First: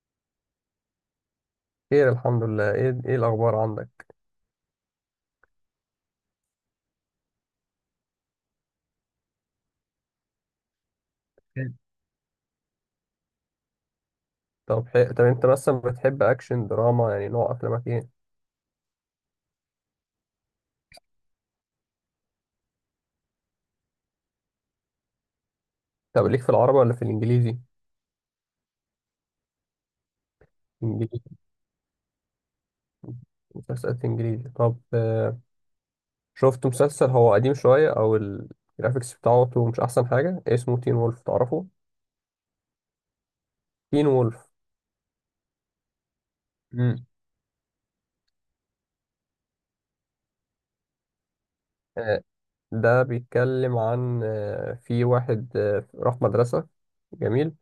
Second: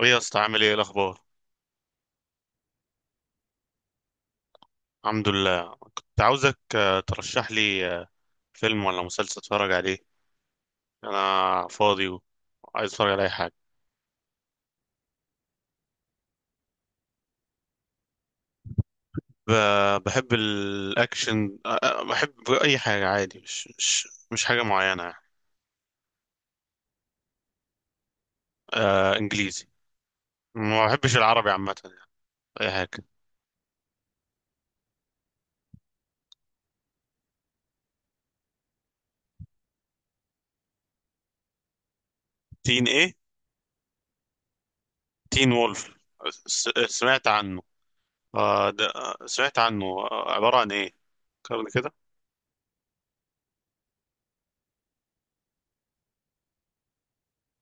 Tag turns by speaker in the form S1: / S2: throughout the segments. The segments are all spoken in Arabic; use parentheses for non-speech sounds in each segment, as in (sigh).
S1: ايه يا اسطى، عامل ايه؟ إيه الاخبار؟
S2: خير الحمد لله. ايه الاخبار عندك؟
S1: الحمد لله. كنت عاوزك ترشح لي فيلم ولا مسلسل اتفرج عليه. انا فاضي وعايز اتفرج على اي حاجه.
S2: طب انت مثلا بتحب اكشن دراما؟ يعني نوع افلامك ايه؟
S1: بحب الاكشن، بحب اي حاجه عادي، مش حاجه معينه يعني.
S2: طب ليك في العربي ولا في الانجليزي؟
S1: آه، انجليزي. ما بحبش
S2: انجليزي؟
S1: العربي عامه يعني. اي حاجه.
S2: مسلسلات انجليزي. طب شفت مسلسل هو قديم شويه او الجرافيكس بتاعته مش احسن حاجه، اسمه تين وولف، تعرفه؟
S1: تين ايه؟
S2: تين وولف.
S1: تين وولف.
S2: امم.
S1: سمعت عنه. آه، ده سمعت عنه، عباره عن ايه كده كده؟
S2: آه، ده بيتكلم عن في واحد راح مدرسة جميل.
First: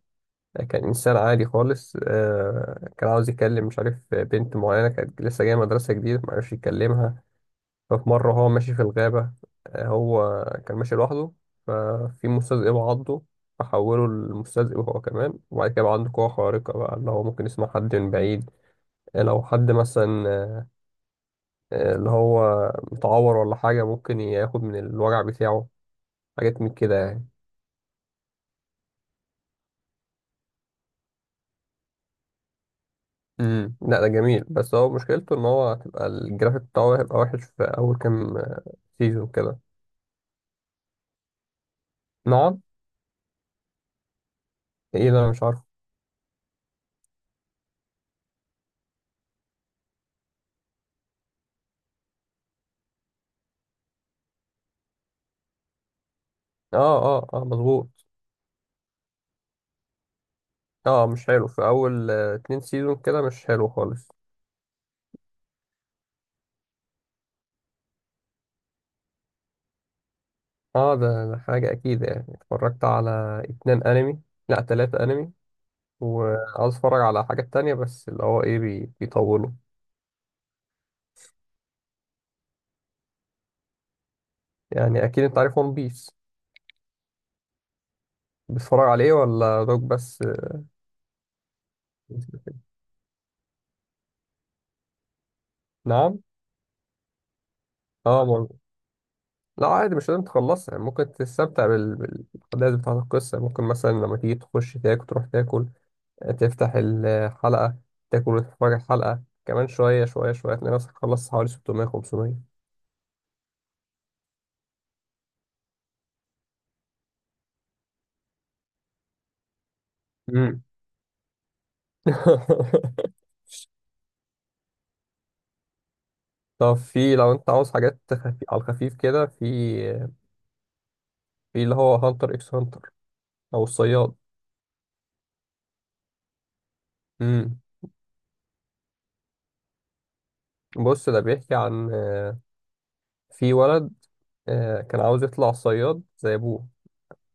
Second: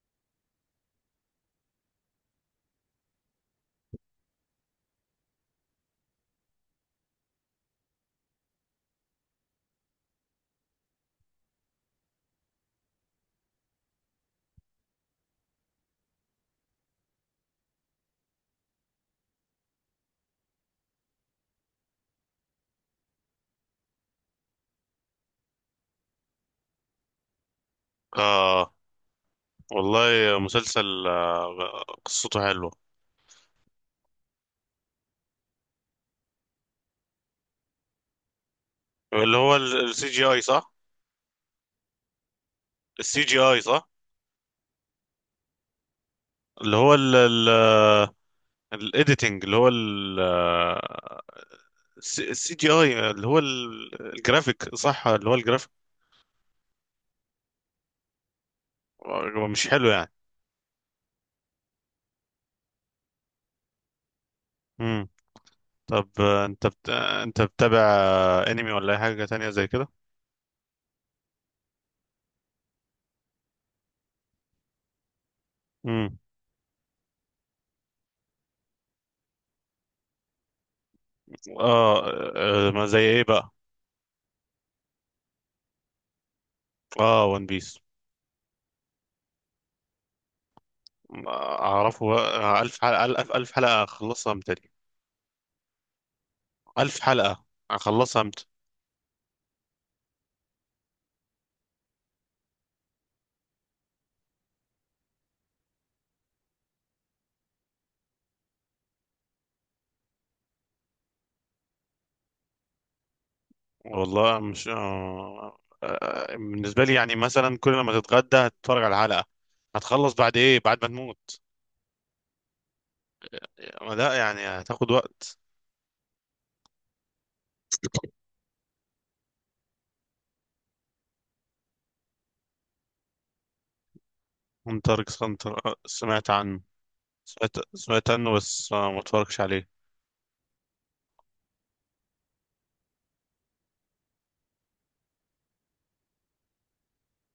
S2: كان إنسان عادي خالص، كان عاوز يكلم، مش عارف، بنت معينة كانت لسه جاية مدرسة جديدة، معرفش يكلمها. ففي مرة هو ماشي في الغابة، هو كان ماشي لوحده، ففي مستذئب عضه، فحوله لمستذئب هو كمان. وبعد كده بقى عنده قوة خارقة، بقى اللي هو ممكن يسمع حد من بعيد. لو حد مثلا اللي هو متعور ولا حاجة، ممكن ياخد من الوجع بتاعه. حاجات من كده يعني.
S1: اه، والله مسلسل قصته حلوة.
S2: امم، لا ده جميل. بس هو مشكلته ان هو هتبقى الجرافيك بتاعه هيبقى وحش في اول كام سيزون
S1: اللي هو
S2: كده.
S1: السي جي اي، صح؟
S2: نقعد.
S1: السي جي اي، صح.
S2: ايه ده، انا مش عارف.
S1: اللي هو الايديتنج، اللي هو السي جي اي، اللي هو الجرافيك، صح، اللي هو الجرافيك.
S2: اه اه اه، مظبوط.
S1: هو مش حلو يعني.
S2: اه مش حلو. في اول اتنين سيزون كده مش حلو خالص.
S1: امم، طب انت بتتابع انمي ولا اي حاجة تانية زي كده؟
S2: اه، ده حاجة اكيد. يعني اتفرجت على اتنين انمي. لا، تلاتة انمي.
S1: امم،
S2: وعاوز اتفرج على حاجة تانية، بس اللي هو ايه، بيطولوا.
S1: اه، ما زي ايه بقى؟
S2: يعني اكيد انت عارف ون بيس.
S1: اه، ون بيس
S2: بتتفرج عليه ولا دوك بس؟
S1: اعرفه. الف حلقة، الف حلقة، اخلصها متى دي؟
S2: نعم؟
S1: الف حلقة
S2: اه
S1: اخلصها.
S2: برضه. لا عادي، مش لازم تخلصها يعني. ممكن تستمتع بالاحداث بتاعة القصة. ممكن مثلا لما تيجي تخش تاكل، تروح تاكل، تفتح الحلقة، تاكل وتتفرج الحلقة، كمان شوية شوية شوية تلاقي نفسك خلصت حوالي 600، 500.
S1: والله، مش آه... آه، بالنسبة لي يعني، مثلا كل لما تتغدى هتتفرج على الحلقة، هتخلص
S2: (laughs)
S1: بعد ايه؟
S2: مم.
S1: بعد ما تموت. ما لا، يعني هتاخد وقت.
S2: طب في، لو انت عاوز على الخفيف كده، في اللي هو هانتر اكس هانتر، او الصياد.
S1: هنتر اكس هنتر، سمعت عنه.
S2: امم.
S1: سمعت عنه بس ما اتفرجش عليه.
S2: بص، ده بيحكي عن في ولد كان عاوز يطلع صياد زي ابوه.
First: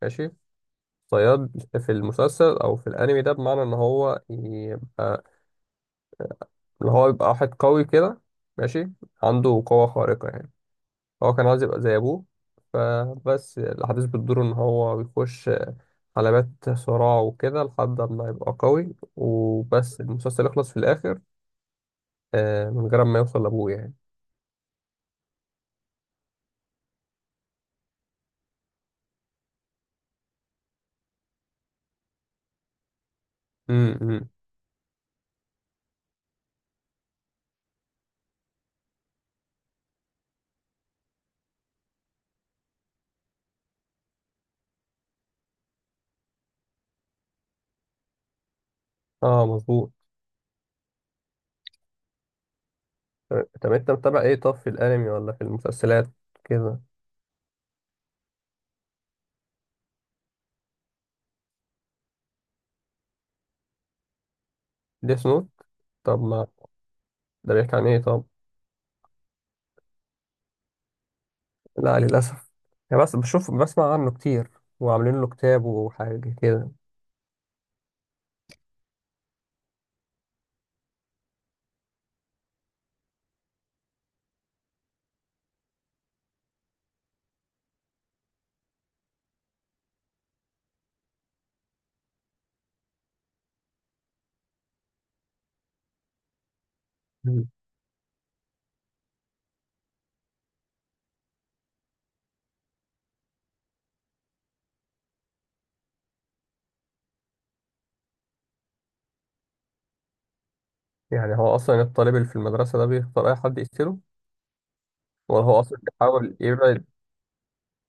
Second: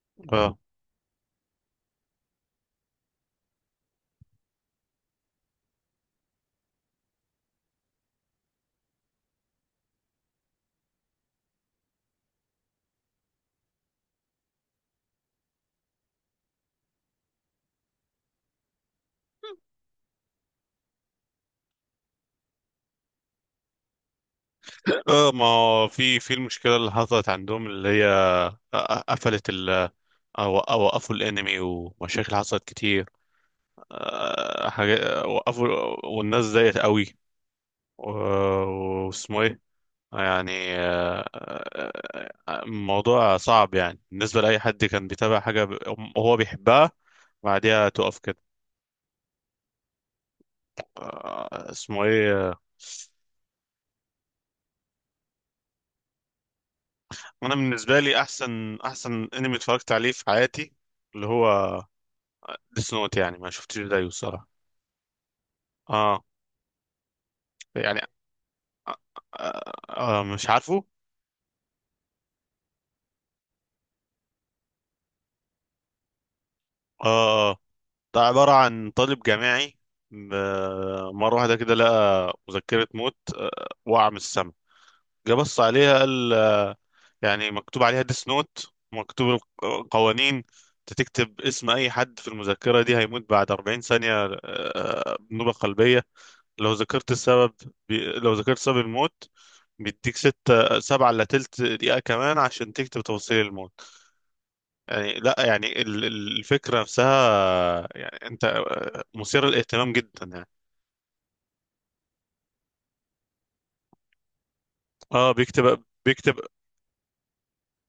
S2: ماشي.
S1: اه،
S2: صياد في المسلسل او في الانمي ده بمعنى ان هو يبقى، اللي هو يبقى واحد قوي كده. ماشي. عنده قوة خارقة يعني. هو كان عاوز يبقى زي أبوه. فبس الأحداث بتدور إن هو بيخش حلبات صراع وكده، لحد ما يبقى قوي، وبس المسلسل يخلص في الآخر من غير ما يوصل لأبوه يعني.
S1: ما هو في المشكلة اللي حصلت عندهم، اللي هي قفلت ال، وقفوا الانمي، ومشاكل حصلت كتير.
S2: امم.
S1: حاجة، وقفوا. والناس زيت قوي. و- واسمه ايه، يعني الموضوع صعب يعني بالنسبة لأي حد كان بيتابع حاجة هو بيحبها، بعديها تقف كده.
S2: اه مظبوط.
S1: اسمه ايه
S2: طب أنت متابع إيه طب، في الأنمي ولا في المسلسلات كده؟
S1: انا؟ بالنسبة لي، احسن انمي اتفرجت عليه في حياتي اللي هو ديس نوت. يعني ما شفتش زيه الصراحة.
S2: ديس نوت. طب
S1: اه.
S2: ما ده بيحكي عن إيه
S1: يعني
S2: طب؟
S1: آه مش عارفه.
S2: لا للأسف. يعني بس بشوف، بسمع عنه كتير، وعاملين له كتاب وحاجة كده.
S1: اه، آه. ده عبارة عن طالب جامعي، ب- مرة واحدة كده لقى مذكرة موت، وقع من السما. جه بص عليها قال يعني مكتوب عليها ديس نوت، مكتوب القوانين، انت تكتب اسم اي حد في المذكرة دي هيموت بعد 40 ثانية بنوبة قلبية لو ذكرت
S2: مم.
S1: السبب. لو ذكرت سبب الموت، بيديك ستة سبعة إلا تلت دقيقة كمان عشان تكتب تفاصيل الموت. يعني لا، يعني الفكرة نفسها، يعني انت مثير للاهتمام جدا يعني.
S2: يعني هو أصلا الطالب اللي في المدرسة ده بيختار أي حد يقتله،
S1: اه،
S2: وهو أصلا
S1: بيكتب بيكتب
S2: بيحاول يبعد.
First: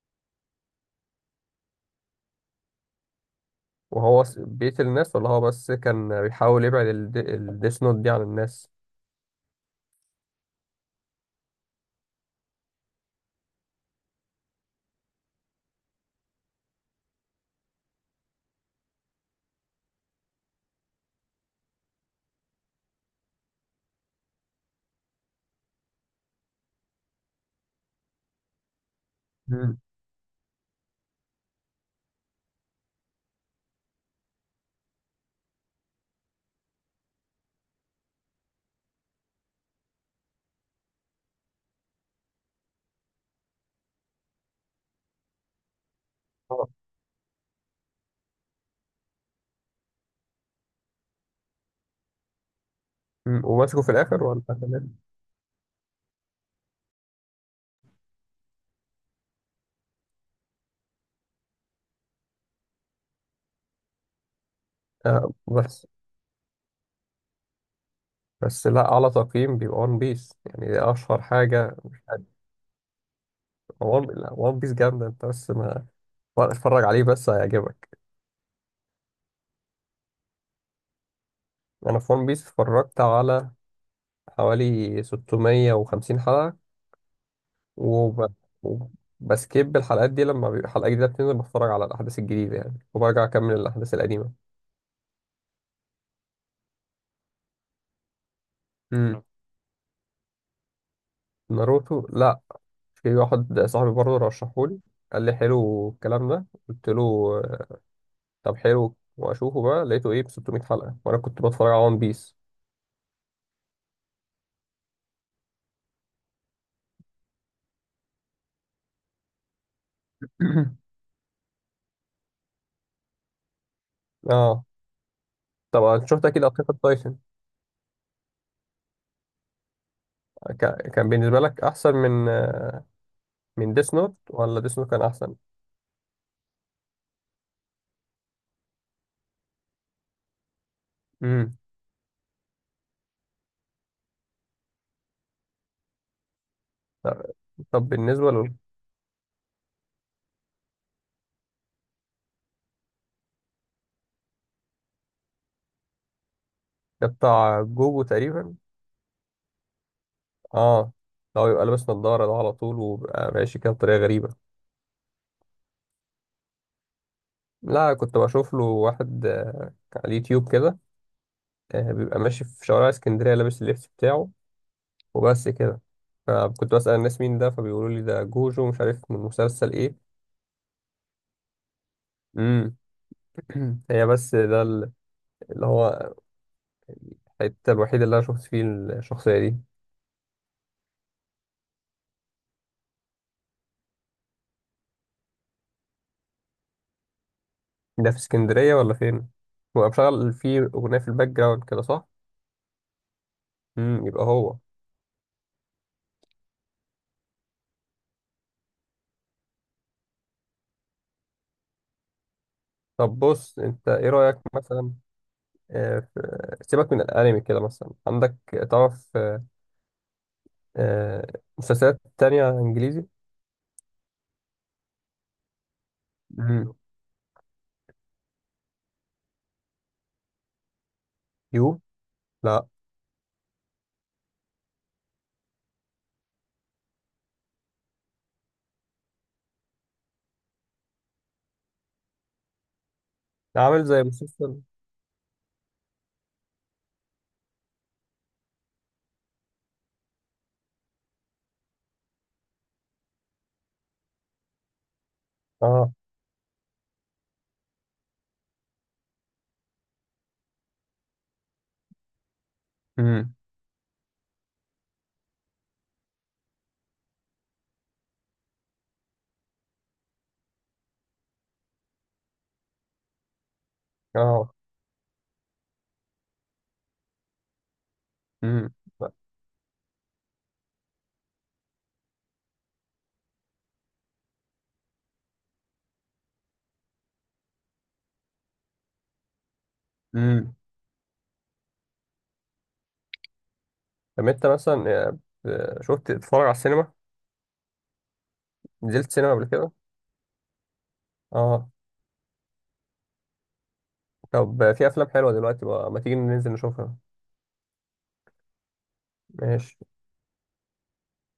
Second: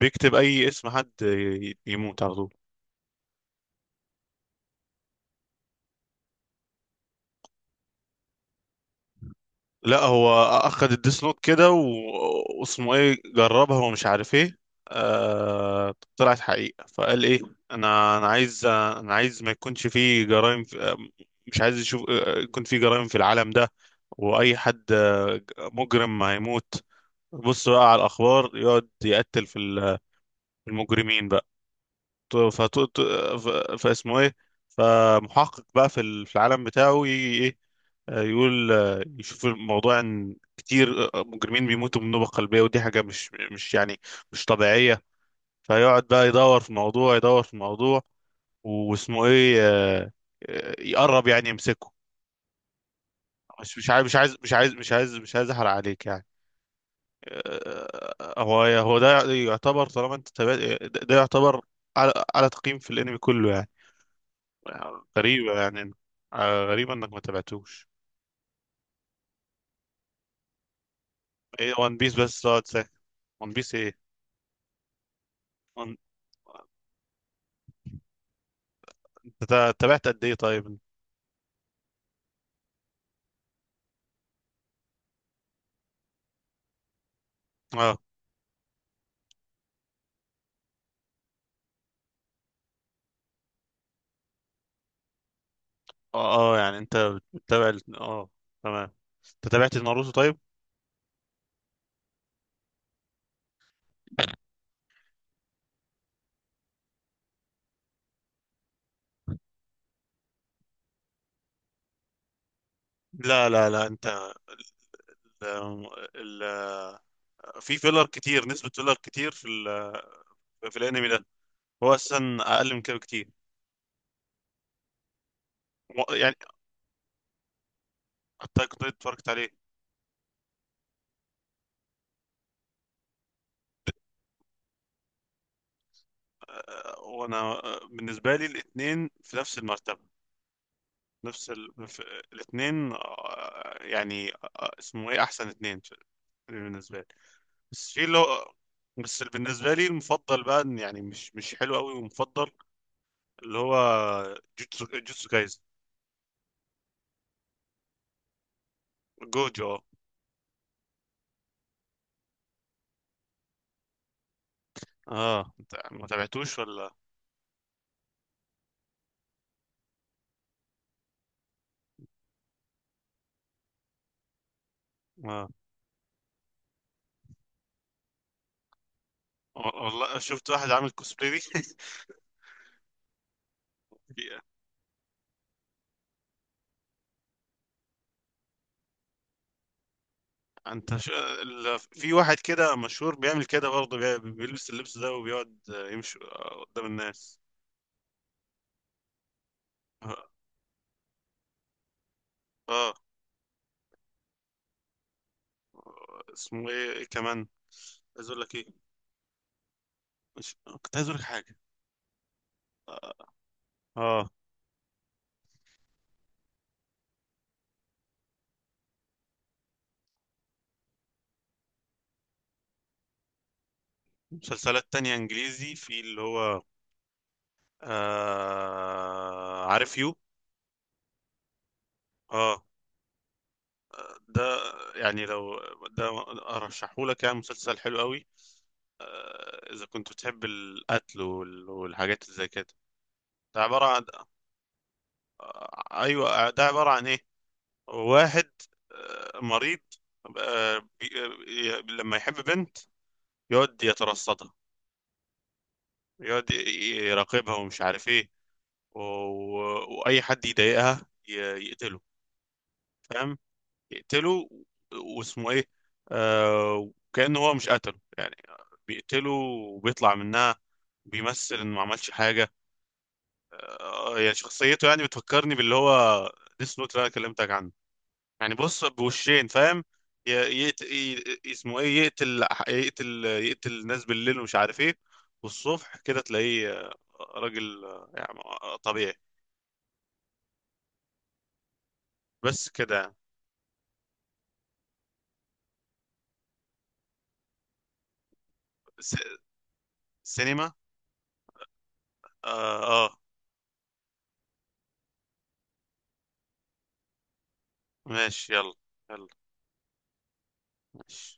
S1: بيكتب اي اسم حد يموت على طول.
S2: وهو بيقتل الناس، ولا هو بس كان بيحاول يبعد الديس نوت دي عن الناس؟
S1: لا، هو اخد الديس نوت كده، و- واسمه ايه، جربها ومش عارف ايه. طلعت حقيقة، فقال ايه، انا عايز ما يكونش فيه جرائم في... آه، مش عايز يشوف يكون فيه جرائم في العالم ده. واي حد مجرم هيموت. بص بقى على الاخبار، يقعد يقتل في
S2: مم.
S1: في المجرمين بقى. فاسمه ايه، فمحقق بقى في في العالم بتاعه، يجي ايه يقول يشوف الموضوع ان كتير مجرمين بيموتوا من نوبة قلبية، ودي حاجة مش يعني مش طبيعية. فيقعد بقى يدور في
S2: آه.
S1: الموضوع، يدور في الموضوع. واسمه ايه يقرب يعني يمسكه.
S2: مم.
S1: مش
S2: ومسكه
S1: مش
S2: في
S1: عايز مش
S2: الآخر
S1: عايز
S2: ولا
S1: مش عايز مش
S2: تمام؟
S1: عايز مش عايز احرق عليك يعني. هو ده يعتبر، طالما انت تابعت، ده ده يعتبر على على تقييم في الانمي كله يعني.
S2: آه
S1: غريبة
S2: بس.
S1: يعني، غريبة انك ما تابعتوش.
S2: بس لا، أعلى تقييم بيبقى ون بيس. يعني دي أشهر
S1: ايه
S2: حاجة،
S1: وان
S2: مش
S1: بيس؟ بس
S2: عارف.
S1: تقعد ساكت. وان بيس ايه؟
S2: لا، ون بيس جامدة، أنت بس ما اتفرج عليه، بس هيعجبك.
S1: انت تابعت قد ايه طيب؟
S2: أنا في ون بيس اتفرجت على حوالي 650 حلقة،
S1: اه،
S2: وب... وبسكيب الحلقات دي. لما بيبقى حلقة جديدة بتنزل، بتفرج على الأحداث الجديدة يعني، وبرجع أكمل الأحداث القديمة.
S1: اه، يعني انت بتتابع اه، تمام.
S2: امم.
S1: انت تابعت ناروتو طيب؟
S2: ناروتو، لا. في واحد صاحبي برضه رشحهولي، قال لي حلو الكلام ده، قلت له آه، طب حلو واشوفه. بقى لقيته ايه، ب 600 حلقه، وانا كنت بتفرج على ون بيس.
S1: لا، انت ال... ال... في فيلر كتير، نسبة فيلر كتير في في
S2: (coughs) (clears throat)
S1: الانمي ده. هو اساسا اقل من كده بكتير.
S2: اه. طبعا
S1: و-
S2: شفت
S1: يعني
S2: اكيد اتاك اون تايتن.
S1: حتى كنت اتفرجت عليه.
S2: كان بالنسبه لك احسن من من ديس نوت، ولا ديس نوت كان احسن؟
S1: وانا بالنسبة لي الاتنين في نفس المرتبة، نفس
S2: امم.
S1: الاتنين يعني اسمه ايه، احسن اتنين بالنسبة لي.
S2: طب
S1: بس في اللي
S2: بالنسبه
S1: هو،
S2: لل،
S1: بس اللي بالنسبة لي المفضل بقى إن، يعني مش حلو قوي ومفضل اللي هو، جوتسو كايز.
S2: ده بتاع جوجو تقريبا.
S1: جوجو، اه.
S2: اه. لو يبقى لابس نظاره ده على طول، وبقى ماشي كده بطريقه غريبه.
S1: اه، انت ما تابعتوش ولا؟
S2: لا، كنت بشوف له واحد على اليوتيوب كده، بيبقى ماشي في شوارع اسكندرية لابس اللبس بتاعه، وبس
S1: اه
S2: كده. فكنت بسأل الناس مين ده، فبيقولوا لي ده جوجو، مش عارف من مسلسل ايه.
S1: والله، شفت واحد عامل كوسبلاي (laughs)
S2: امم. (clears throat) هي، بس
S1: في-
S2: ده اللي هو الحتة الوحيدة اللي انا شفت فيه الشخصية دي.
S1: انت ش... في واحد كده مشهور بيعمل كده برضه، بيلبس اللبس ده وبيقعد يمشي قدام الناس.
S2: ده في اسكندرية ولا فين؟ هو
S1: اه،
S2: مشغل فيه أغنية في الباك جراوند كده، صح؟
S1: آه.
S2: امم، يبقى هو.
S1: اسمه ايه, إيه كمان عايز اقول لك؟ ايه مش... كنت عايز اقول لك حاجة.
S2: طب بص، انت ايه
S1: اه،
S2: رأيك مثلا سيبك من الانمي كده. مثلا عندك تعرف آه، مسلسلات تانية انجليزي؟
S1: مسلسلات تانية انجليزي، في اللي هو،
S2: امم.
S1: آه، عارف يو؟
S2: يو؟
S1: اه،
S2: لا.
S1: ده يعني لو ده ارشحهولك، يعني مسلسل حلو قوي آه، اذا كنت بتحب القتل والحاجات اللي زي كده.
S2: ده
S1: ده عبارة
S2: عامل زي
S1: عن
S2: مسلسل.
S1: آه، ايوه، ده عبارة عن ايه، واحد آه مريض، آه بي... لما يحب بنت يقعد يترصدها،
S2: اه.
S1: يقعد يراقبها ومش عارف ايه، و... واي حد يضايقها يقتله.
S2: امم.
S1: فاهم؟ يقتله. واسمه ايه، آه، وكأنه هو مش قتله يعني، بيقتله وبيطلع منها، بيمثل انه ما عملش حاجة. آه، يعني
S2: اه
S1: شخصيته يعني بتفكرني باللي هو ديس نوت اللي انا كلمتك عنه. يعني
S2: امم
S1: بص، بوشين، فاهم؟ اسمه ايه، يقتل الناس بالليل ومش عارف ايه، والصبح كده تلاقيه راجل يعني طبيعي.
S2: امم.
S1: بس كده يعني.
S2: طب انت مثلا شفت تتفرج على السينما؟ نزلت سينما
S1: س-
S2: قبل كده؟
S1: سينما.
S2: اه.
S1: اه, آه.
S2: طب في افلام حلوه دلوقتي بقى، ما تيجي ننزل نشوفها؟
S1: ماشي، يلا. يلا.
S2: ماشي.
S1: ماشي.